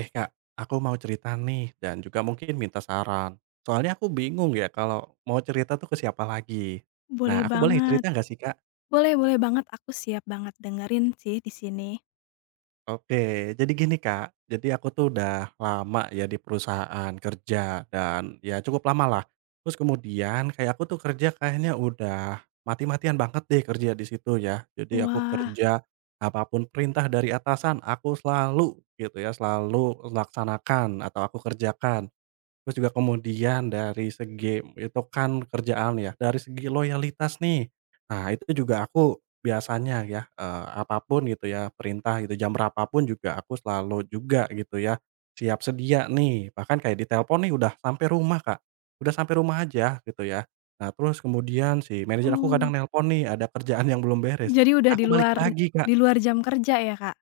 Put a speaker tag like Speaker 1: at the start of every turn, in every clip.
Speaker 1: Eh Kak, aku mau cerita nih dan juga mungkin minta saran. Soalnya aku bingung ya kalau mau cerita tuh ke siapa lagi. Nah,
Speaker 2: Boleh
Speaker 1: aku boleh
Speaker 2: banget.
Speaker 1: cerita nggak sih Kak?
Speaker 2: Boleh boleh banget, aku siap banget dengerin sih di sini.
Speaker 1: Oke, jadi gini Kak, jadi aku tuh udah lama ya di perusahaan kerja dan ya cukup lama lah. Terus kemudian kayak aku tuh kerja kayaknya udah mati-matian banget deh kerja di situ ya. Jadi aku
Speaker 2: Wah,
Speaker 1: kerja apapun perintah dari atasan aku selalu gitu ya, selalu laksanakan atau aku kerjakan. Terus juga kemudian dari segi itu kan kerjaan ya, dari segi loyalitas nih. Nah, itu juga aku biasanya ya, apa gitu ya, perintah gitu, jam berapapun juga aku selalu juga gitu ya, siap sedia nih. Bahkan kayak ditelepon nih udah sampai rumah, Kak, udah sampai rumah aja gitu ya. Nah, terus kemudian si manajer aku kadang
Speaker 2: oh,
Speaker 1: nelpon nih, ada kerjaan yang belum beres,
Speaker 2: jadi udah
Speaker 1: aku balik lagi, Kak.
Speaker 2: di luar jam kerja ya, Kak?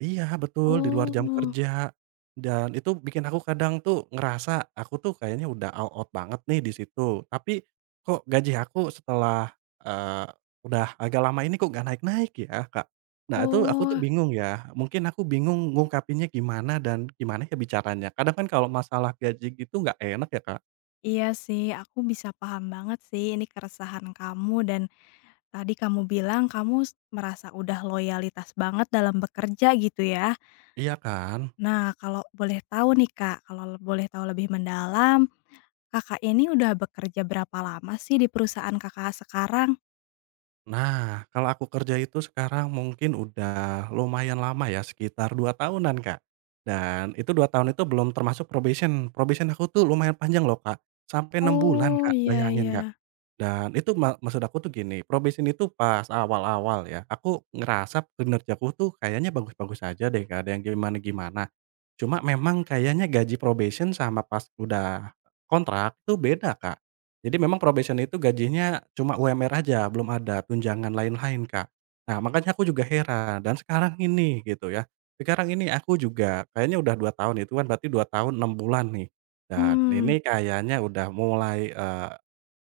Speaker 1: Iya betul, di luar jam
Speaker 2: Oh,
Speaker 1: kerja, dan itu bikin aku kadang tuh ngerasa aku tuh kayaknya udah all out banget nih di situ, tapi kok gaji aku setelah, eee, udah agak lama ini kok gak naik-naik ya, Kak. Nah itu aku tuh
Speaker 2: oh,
Speaker 1: bingung ya, mungkin aku bingung ngungkapinnya gimana dan gimana ya bicaranya. Kadang kan kalau masalah gaji gitu nggak enak ya, Kak,
Speaker 2: iya sih, aku bisa paham banget sih ini keresahan kamu dan tadi kamu bilang kamu merasa udah loyalitas banget dalam bekerja gitu ya.
Speaker 1: iya kan?
Speaker 2: Nah, kalau boleh tahu nih, Kak, kalau boleh tahu lebih mendalam, Kakak ini udah bekerja berapa lama sih di perusahaan Kakak sekarang?
Speaker 1: Nah, kalau aku kerja itu sekarang mungkin udah lumayan lama ya, sekitar 2 tahunan, Kak. Dan itu 2 tahun itu belum termasuk probation. Probation aku tuh lumayan panjang loh, Kak, sampai 6 bulan,
Speaker 2: Oh,
Speaker 1: Kak,
Speaker 2: iya
Speaker 1: bayangin, Kak.
Speaker 2: iya.
Speaker 1: Dan itu maksud aku tuh gini, probation itu pas awal-awal ya, aku ngerasa kinerjaku tuh kayaknya bagus-bagus aja deh, gak ada yang gimana-gimana. Cuma memang kayaknya gaji probation sama pas udah kontrak tuh beda, Kak. Jadi memang probation itu gajinya cuma UMR aja, belum ada tunjangan lain-lain, Kak. Nah, makanya aku juga heran, dan sekarang ini gitu ya, sekarang ini aku juga kayaknya udah 2 tahun, itu kan berarti 2 tahun 6 bulan nih, dan
Speaker 2: Mmm.
Speaker 1: ini kayaknya udah mulai, eh,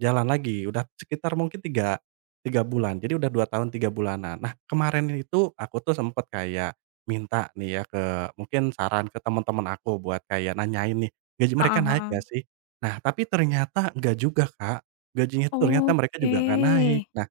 Speaker 1: jalan lagi, udah sekitar mungkin 3 3 bulan, jadi udah 2 tahun 3 bulanan. Nah, kemarin itu aku tuh sempet kayak minta nih ya ke mungkin saran ke teman-teman aku buat kayak nanyain nih, gaji
Speaker 2: Heeh
Speaker 1: mereka naik
Speaker 2: heeh.
Speaker 1: nggak sih? Nah, tapi ternyata nggak juga, Kak, gajinya tuh ternyata mereka
Speaker 2: Oke.
Speaker 1: juga nggak naik. Nah,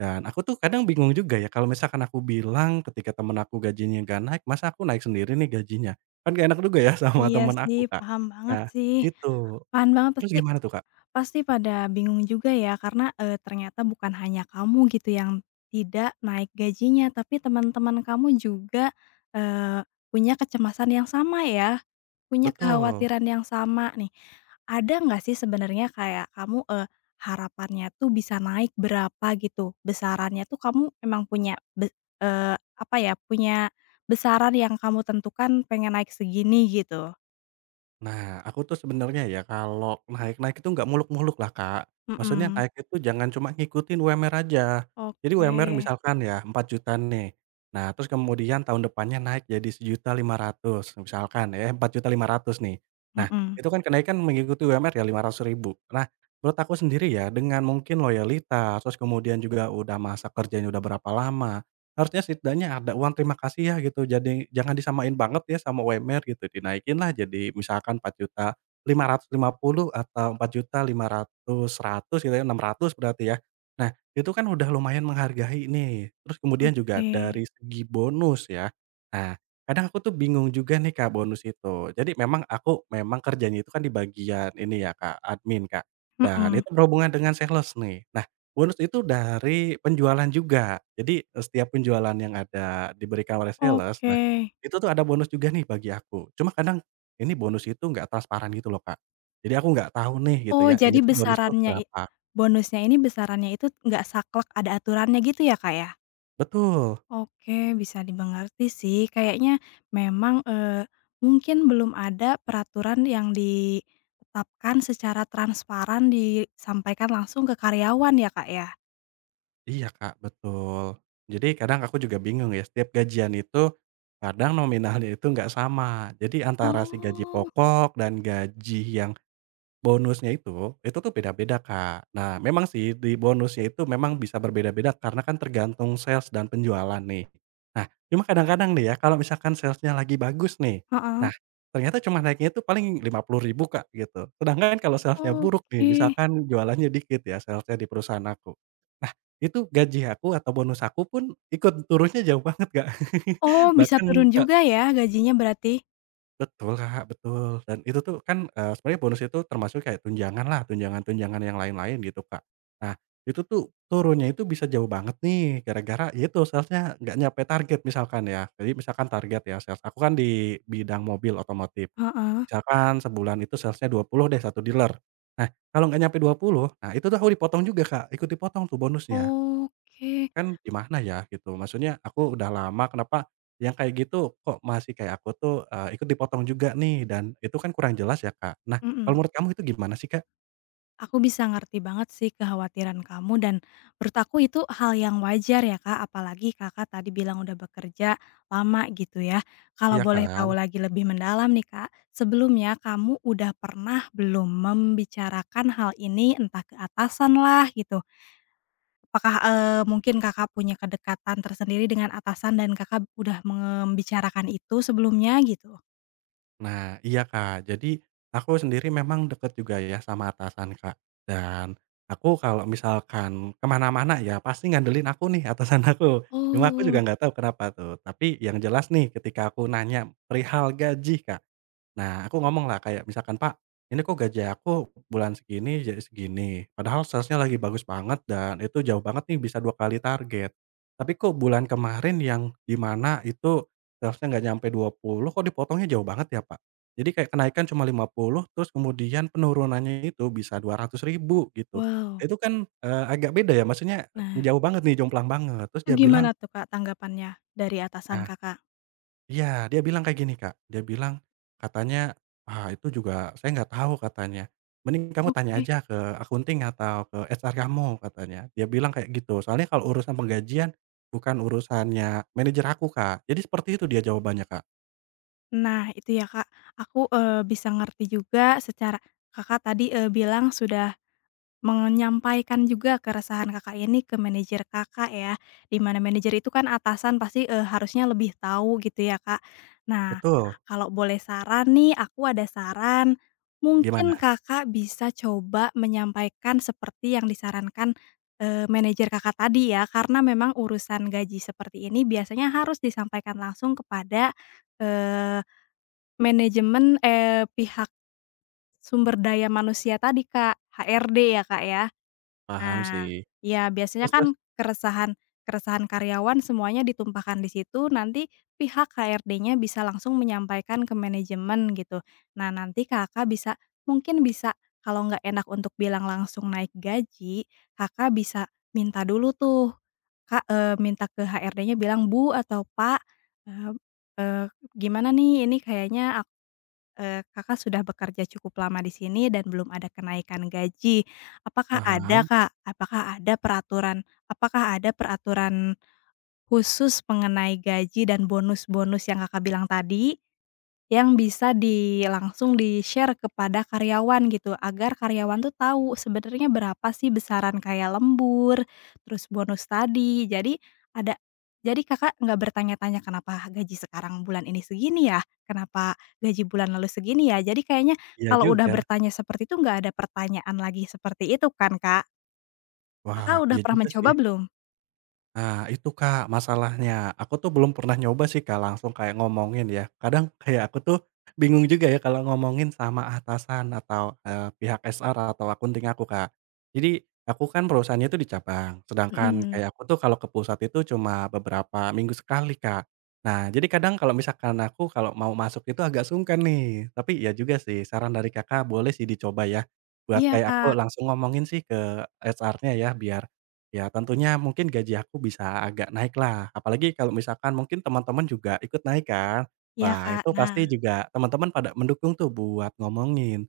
Speaker 1: dan aku tuh kadang bingung juga ya kalau misalkan aku bilang ketika temen aku gajinya nggak naik, masa aku naik sendiri nih gajinya? Kan gak enak juga ya sama
Speaker 2: Iya
Speaker 1: temen aku, Kak. Nah,
Speaker 2: sih.
Speaker 1: itu.
Speaker 2: Paham banget
Speaker 1: Terus
Speaker 2: pasti,
Speaker 1: gimana tuh, Kak?
Speaker 2: pasti pada bingung juga ya karena, ternyata bukan hanya kamu gitu yang tidak naik gajinya, tapi teman-teman kamu juga, eee, punya kecemasan yang sama ya? Punya
Speaker 1: Betul.
Speaker 2: kekhawatiran yang sama nih. Ada nggak sih sebenarnya kayak kamu, harapannya tuh bisa naik berapa gitu? Besarannya tuh kamu memang punya be eee, apa ya, punya besaran yang kamu tentukan pengen naik segini gitu?
Speaker 1: Nah, aku tuh sebenarnya ya kalau naik-naik itu nggak muluk-muluk lah, Kak. Maksudnya
Speaker 2: Mhm.
Speaker 1: naik itu jangan cuma ngikutin UMR aja. Jadi
Speaker 2: Oke.
Speaker 1: UMR misalkan ya 4 juta nih. Nah, terus kemudian tahun depannya naik jadi 1,5 juta misalkan ya, 4,5 juta nih. Nah,
Speaker 2: Mhm.
Speaker 1: itu kan kenaikan mengikuti UMR ya 500 ribu. Nah, menurut aku sendiri ya dengan mungkin loyalitas, terus kemudian juga udah masa kerjanya udah berapa lama, harusnya setidaknya ada uang terima kasih ya gitu, jadi jangan disamain banget ya sama UMR gitu, dinaikin lah jadi misalkan Rp4.550.000 atau Rp4.500.000, 100 gitu ya, 600 berarti ya. Nah, itu kan udah lumayan menghargai nih, terus kemudian juga
Speaker 2: Oke.
Speaker 1: dari segi bonus ya. Nah, kadang aku tuh bingung juga nih Kak bonus itu. Jadi memang aku memang kerjanya itu kan di bagian ini ya Kak, admin Kak, dan
Speaker 2: Mhm.
Speaker 1: itu berhubungan dengan sales nih. Bonus itu dari penjualan juga. Jadi, setiap penjualan yang ada diberikan oleh sales,
Speaker 2: Oke.
Speaker 1: nah, itu tuh ada bonus juga nih bagi aku. Cuma kadang ini bonus itu nggak transparan gitu loh, Kak. Jadi aku nggak tahu nih gitu
Speaker 2: Oh,
Speaker 1: ya,
Speaker 2: jadi
Speaker 1: ini tuh bonus tuh
Speaker 2: besarannya i
Speaker 1: berapa.
Speaker 2: bonusnya ini besarannya itu nggak saklek, ada aturannya gitu ya, Kak, ya?
Speaker 1: Betul,
Speaker 2: Oke, bisa dimengerti sih. Kayaknya memang, mungkin belum ada peraturan yang ditetapkan secara transparan disampaikan langsung ke karyawan ya, Kak, ya?
Speaker 1: iya, Kak, betul. Jadi kadang aku juga bingung ya, setiap gajian itu kadang nominalnya itu nggak sama. Jadi antara si gaji
Speaker 2: Oh.
Speaker 1: pokok dan gaji yang bonusnya itu tuh beda-beda, Kak. Nah, memang sih di bonusnya itu memang bisa berbeda-beda karena kan tergantung sales dan penjualan nih. Nah, cuma kadang-kadang nih ya kalau misalkan salesnya lagi bagus nih,
Speaker 2: Heeh.
Speaker 1: nah ternyata cuma naiknya itu paling 50 ribu Kak, gitu. Sedangkan kalau salesnya buruk nih,
Speaker 2: Oke.
Speaker 1: misalkan jualannya dikit ya salesnya di perusahaan aku. Nah, itu gaji aku atau bonus aku pun ikut turunnya jauh banget, Kak.
Speaker 2: Oh, bisa
Speaker 1: Bahkan
Speaker 2: turun
Speaker 1: ka
Speaker 2: juga ya gajinya berarti?
Speaker 1: Betul, Kak, betul. Dan itu tuh kan, sebenarnya bonus itu termasuk kayak tunjangan lah tunjangan-tunjangan yang lain-lain gitu, Kak. Nah, itu tuh turunnya itu bisa jauh banget nih gara-gara ya itu sales nggak nyampe target misalkan ya. Jadi misalkan target ya sales aku kan di bidang mobil otomotif.
Speaker 2: Heeh.
Speaker 1: Misalkan sebulan itu sales 20 deh satu dealer. Nah, kalau nggak nyampe 20 nah itu tuh aku dipotong juga, Kak, ikut dipotong tuh bonusnya.
Speaker 2: Oke.
Speaker 1: Kan gimana ya gitu, maksudnya aku udah lama kenapa yang kayak gitu kok masih kayak aku tuh, ikut dipotong juga nih dan itu kan kurang jelas ya, Kak. Nah,
Speaker 2: Mhm.
Speaker 1: kalau menurut kamu itu gimana sih, Kak?
Speaker 2: Aku bisa ngerti banget sih kekhawatiran kamu dan menurut aku itu hal yang wajar ya Kak, apalagi Kakak tadi bilang udah bekerja lama gitu ya. Kalau
Speaker 1: Iya
Speaker 2: boleh
Speaker 1: kan?
Speaker 2: tahu lagi lebih mendalam nih Kak, sebelumnya kamu udah pernah belum membicarakan hal ini entah ke atasan lah gitu? Apakah, mungkin Kakak punya kedekatan tersendiri dengan atasan dan Kakak udah membicarakan itu sebelumnya gitu?
Speaker 1: Nah iya, Kak. Jadi aku sendiri memang deket juga ya sama atasan, Kak, dan aku kalau misalkan kemana mana ya pasti ngandelin aku nih atasan aku. Cuma aku
Speaker 2: Oh,
Speaker 1: juga nggak tahu kenapa tuh, tapi yang jelas nih ketika aku nanya perihal gaji, Kak. Nah, aku ngomong lah kayak misalkan, "Pak, ini kok gaji aku bulan segini jadi segini, padahal salesnya lagi bagus banget dan itu jauh banget nih bisa 2 kali target. Tapi kok bulan kemarin yang di mana itu salesnya nggak nyampe 20 kok dipotongnya jauh banget ya, Pak?" Jadi kayak kenaikan cuma 50 terus kemudian penurunannya itu bisa dua rp ribu ribu gitu.
Speaker 2: wow.
Speaker 1: Itu kan, agak beda ya, maksudnya
Speaker 2: Nah,
Speaker 1: jauh banget nih, jomplang banget. Terus
Speaker 2: itu
Speaker 1: dia bilang,
Speaker 2: gimana tuh Kak tanggapannya dari atasan
Speaker 1: "Ah."
Speaker 2: Kakak?
Speaker 1: Iya, dia bilang kayak gini, Kak, dia bilang katanya, "Ah, itu juga saya nggak tahu," katanya, "mending kamu tanya
Speaker 2: Oke.
Speaker 1: aja ke akunting atau ke HR kamu," katanya. Dia bilang kayak gitu, soalnya kalau urusan penggajian bukan urusannya manajer aku, Kak. Jadi seperti itu dia jawabannya, Kak.
Speaker 2: Nah itu ya Kak, aku, bisa ngerti juga secara Kakak tadi, bilang sudah menyampaikan juga keresahan Kakak ini ke manajer Kakak ya, di mana manajer itu kan atasan pasti, harusnya lebih tahu gitu ya, Kak. Nah,
Speaker 1: Betul,
Speaker 2: kalau boleh saran nih, aku ada saran, mungkin
Speaker 1: gimana?
Speaker 2: Kakak bisa coba menyampaikan seperti yang disarankan, manajer Kakak tadi ya, karena memang urusan gaji seperti ini biasanya harus disampaikan langsung kepada, eee, manajemen, pihak sumber daya manusia tadi, Kak, HRD ya, Kak, ya.
Speaker 1: Paham sih.
Speaker 2: Nah, ya biasanya
Speaker 1: Terus terus?
Speaker 2: kan keresahan-keresahan karyawan semuanya ditumpahkan di situ, nanti pihak HRD-nya bisa langsung menyampaikan ke manajemen gitu. Nah, nanti Kakak bisa mungkin bisa kalau nggak enak untuk bilang langsung naik gaji, Kakak bisa minta dulu tuh, Kak, minta ke HRD-nya bilang, "Bu atau Pak, eee eee, gimana nih ini kayaknya Kakak sudah bekerja cukup lama di sini dan belum ada kenaikan gaji. Apakah ada,
Speaker 1: Paham,
Speaker 2: Kak? Apakah ada peraturan khusus mengenai gaji dan bonus-bonus yang Kakak bilang tadi? Yang bisa langsung di-share kepada karyawan gitu, agar karyawan tuh tahu sebenarnya berapa sih besaran kayak lembur, terus bonus tadi. Ada jadi Kakak nggak bertanya-tanya, "Kenapa gaji sekarang bulan ini segini ya? Kenapa gaji bulan lalu segini ya?" Jadi kayaknya
Speaker 1: iya
Speaker 2: kalau udah
Speaker 1: juga.
Speaker 2: bertanya seperti itu nggak ada pertanyaan lagi seperti itu kan, Kak?
Speaker 1: Wah,
Speaker 2: Kakak udah
Speaker 1: iya
Speaker 2: pernah
Speaker 1: juga
Speaker 2: mencoba
Speaker 1: sih.
Speaker 2: belum?
Speaker 1: Nah, itu Kak, masalahnya. Aku tuh belum pernah nyoba sih Kak, langsung kayak ngomongin ya. Kadang kayak aku tuh bingung juga ya kalau ngomongin sama atasan atau, pihak HR atau akunting aku Kak. Jadi, aku kan perusahaannya itu di cabang, sedangkan
Speaker 2: Mhm.
Speaker 1: kayak aku tuh kalau ke pusat itu cuma beberapa minggu sekali Kak. Nah, jadi kadang kalau misalkan aku kalau mau masuk itu agak sungkan nih. Tapi ya juga sih, saran dari Kakak boleh sih dicoba ya, buat
Speaker 2: Iya,
Speaker 1: kayak aku
Speaker 2: Kak.
Speaker 1: langsung ngomongin sih ke HR-nya ya, biar ya tentunya mungkin gaji aku bisa agak naik lah, apalagi kalau misalkan mungkin teman-teman juga ikut naik kan.
Speaker 2: Iya,
Speaker 1: Wah
Speaker 2: Kak.
Speaker 1: itu
Speaker 2: Nah,
Speaker 1: pasti juga teman-teman pada mendukung tuh buat ngomongin.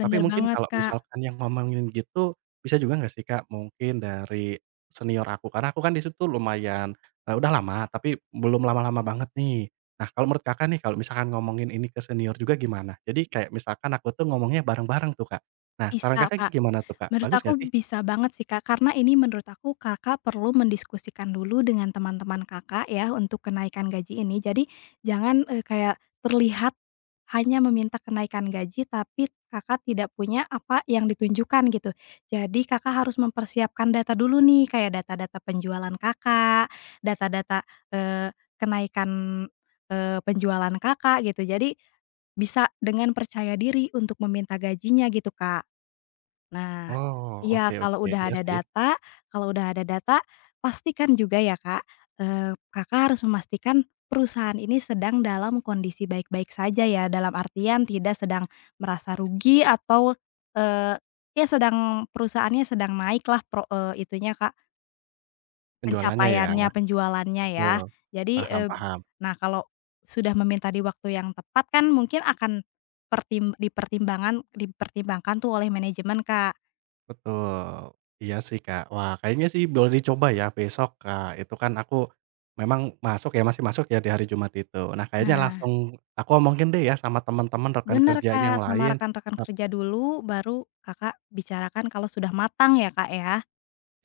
Speaker 1: Tapi mungkin
Speaker 2: banget,
Speaker 1: kalau
Speaker 2: Kak.
Speaker 1: misalkan yang ngomongin gitu, bisa juga nggak sih Kak mungkin dari senior aku? Karena aku kan di situ lumayan, udah lama tapi belum lama-lama banget nih. Nah kalau menurut Kakak nih kalau misalkan ngomongin ini ke senior juga gimana? Jadi kayak misalkan aku tuh ngomongnya bareng-bareng tuh Kak. Nah saran
Speaker 2: Bisa,
Speaker 1: Kakak
Speaker 2: Kak.
Speaker 1: gimana tuh Kak?
Speaker 2: Menurut
Speaker 1: Bagus
Speaker 2: aku
Speaker 1: nggak sih?
Speaker 2: bisa banget sih, Kak, karena ini menurut aku Kakak perlu mendiskusikan dulu dengan teman-teman Kakak ya untuk kenaikan gaji ini. Jadi jangan, kayak terlihat hanya meminta kenaikan gaji tapi Kakak tidak punya apa yang ditunjukkan gitu. Jadi Kakak harus mempersiapkan data dulu nih, kayak data-data penjualan Kakak, data-data, kenaikan, penjualan Kakak gitu. Jadi bisa dengan percaya diri untuk meminta gajinya gitu, Kak. Nah,
Speaker 1: Oh,
Speaker 2: iya
Speaker 1: oke oke, iya sih.
Speaker 2: kalau udah ada data, pastikan juga ya Kak, Kakak harus memastikan perusahaan ini sedang dalam kondisi baik-baik saja ya, dalam artian tidak sedang merasa rugi atau, eee, ya sedang perusahaannya sedang naiklah itunya Kak,
Speaker 1: Penjualannya ya,
Speaker 2: pencapaiannya, penjualannya ya.
Speaker 1: betul.
Speaker 2: Jadi,
Speaker 1: Paham paham,
Speaker 2: nah kalau sudah meminta di waktu yang tepat kan mungkin akan pertim dipertimbangan dipertimbangkan tuh oleh manajemen Kak.
Speaker 1: betul. Iya sih, Kak. Wah, kayaknya sih boleh dicoba ya besok, Kak. Itu kan aku memang masuk ya, masih masuk ya di hari Jumat itu. Nah, kayaknya
Speaker 2: Nah,
Speaker 1: langsung aku omongin deh ya sama teman-teman, rekan
Speaker 2: bener,
Speaker 1: kerja
Speaker 2: Kak,
Speaker 1: yang
Speaker 2: sama
Speaker 1: lain.
Speaker 2: rekan-rekan kerja dulu, baru Kakak bicarakan kalau sudah matang ya, Kak, ya?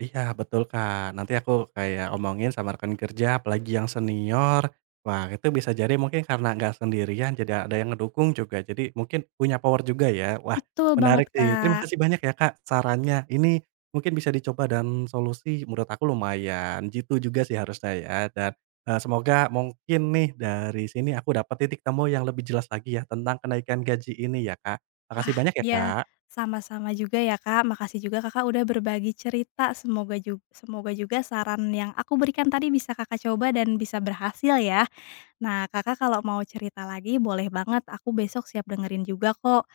Speaker 1: Iya betul, Kak. Nanti aku kayak omongin sama rekan kerja, apalagi yang senior. Wah itu bisa jadi mungkin karena nggak sendirian jadi ada yang ngedukung juga, jadi mungkin punya power juga ya. Wah
Speaker 2: Betul banget,
Speaker 1: menarik sih, terima
Speaker 2: Kak.
Speaker 1: kasih banyak ya, Kak, sarannya. Ini mungkin bisa dicoba dan solusi menurut aku lumayan jitu juga sih harusnya ya dan, semoga mungkin nih dari sini aku dapat titik temu yang lebih jelas lagi ya tentang kenaikan gaji ini ya, Kak.
Speaker 2: Wah,
Speaker 1: Makasih banyak ya,
Speaker 2: iya,
Speaker 1: Kak.
Speaker 2: sama-sama juga ya, Kak. Makasih juga Kakak udah berbagi cerita, semoga juga saran yang aku berikan tadi bisa Kakak coba dan bisa berhasil ya. Nah, Kakak kalau mau cerita lagi boleh banget, aku besok siap dengerin juga kok,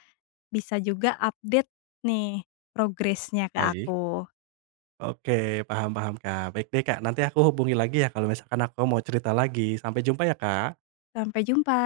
Speaker 2: bisa juga update nih progresnya ke
Speaker 1: Baik.
Speaker 2: aku.
Speaker 1: Oke, paham paham, Kak. Baik deh, Kak, nanti aku hubungi lagi ya kalau misalkan aku mau cerita lagi. Sampai jumpa ya, Kak.
Speaker 2: Sampai jumpa.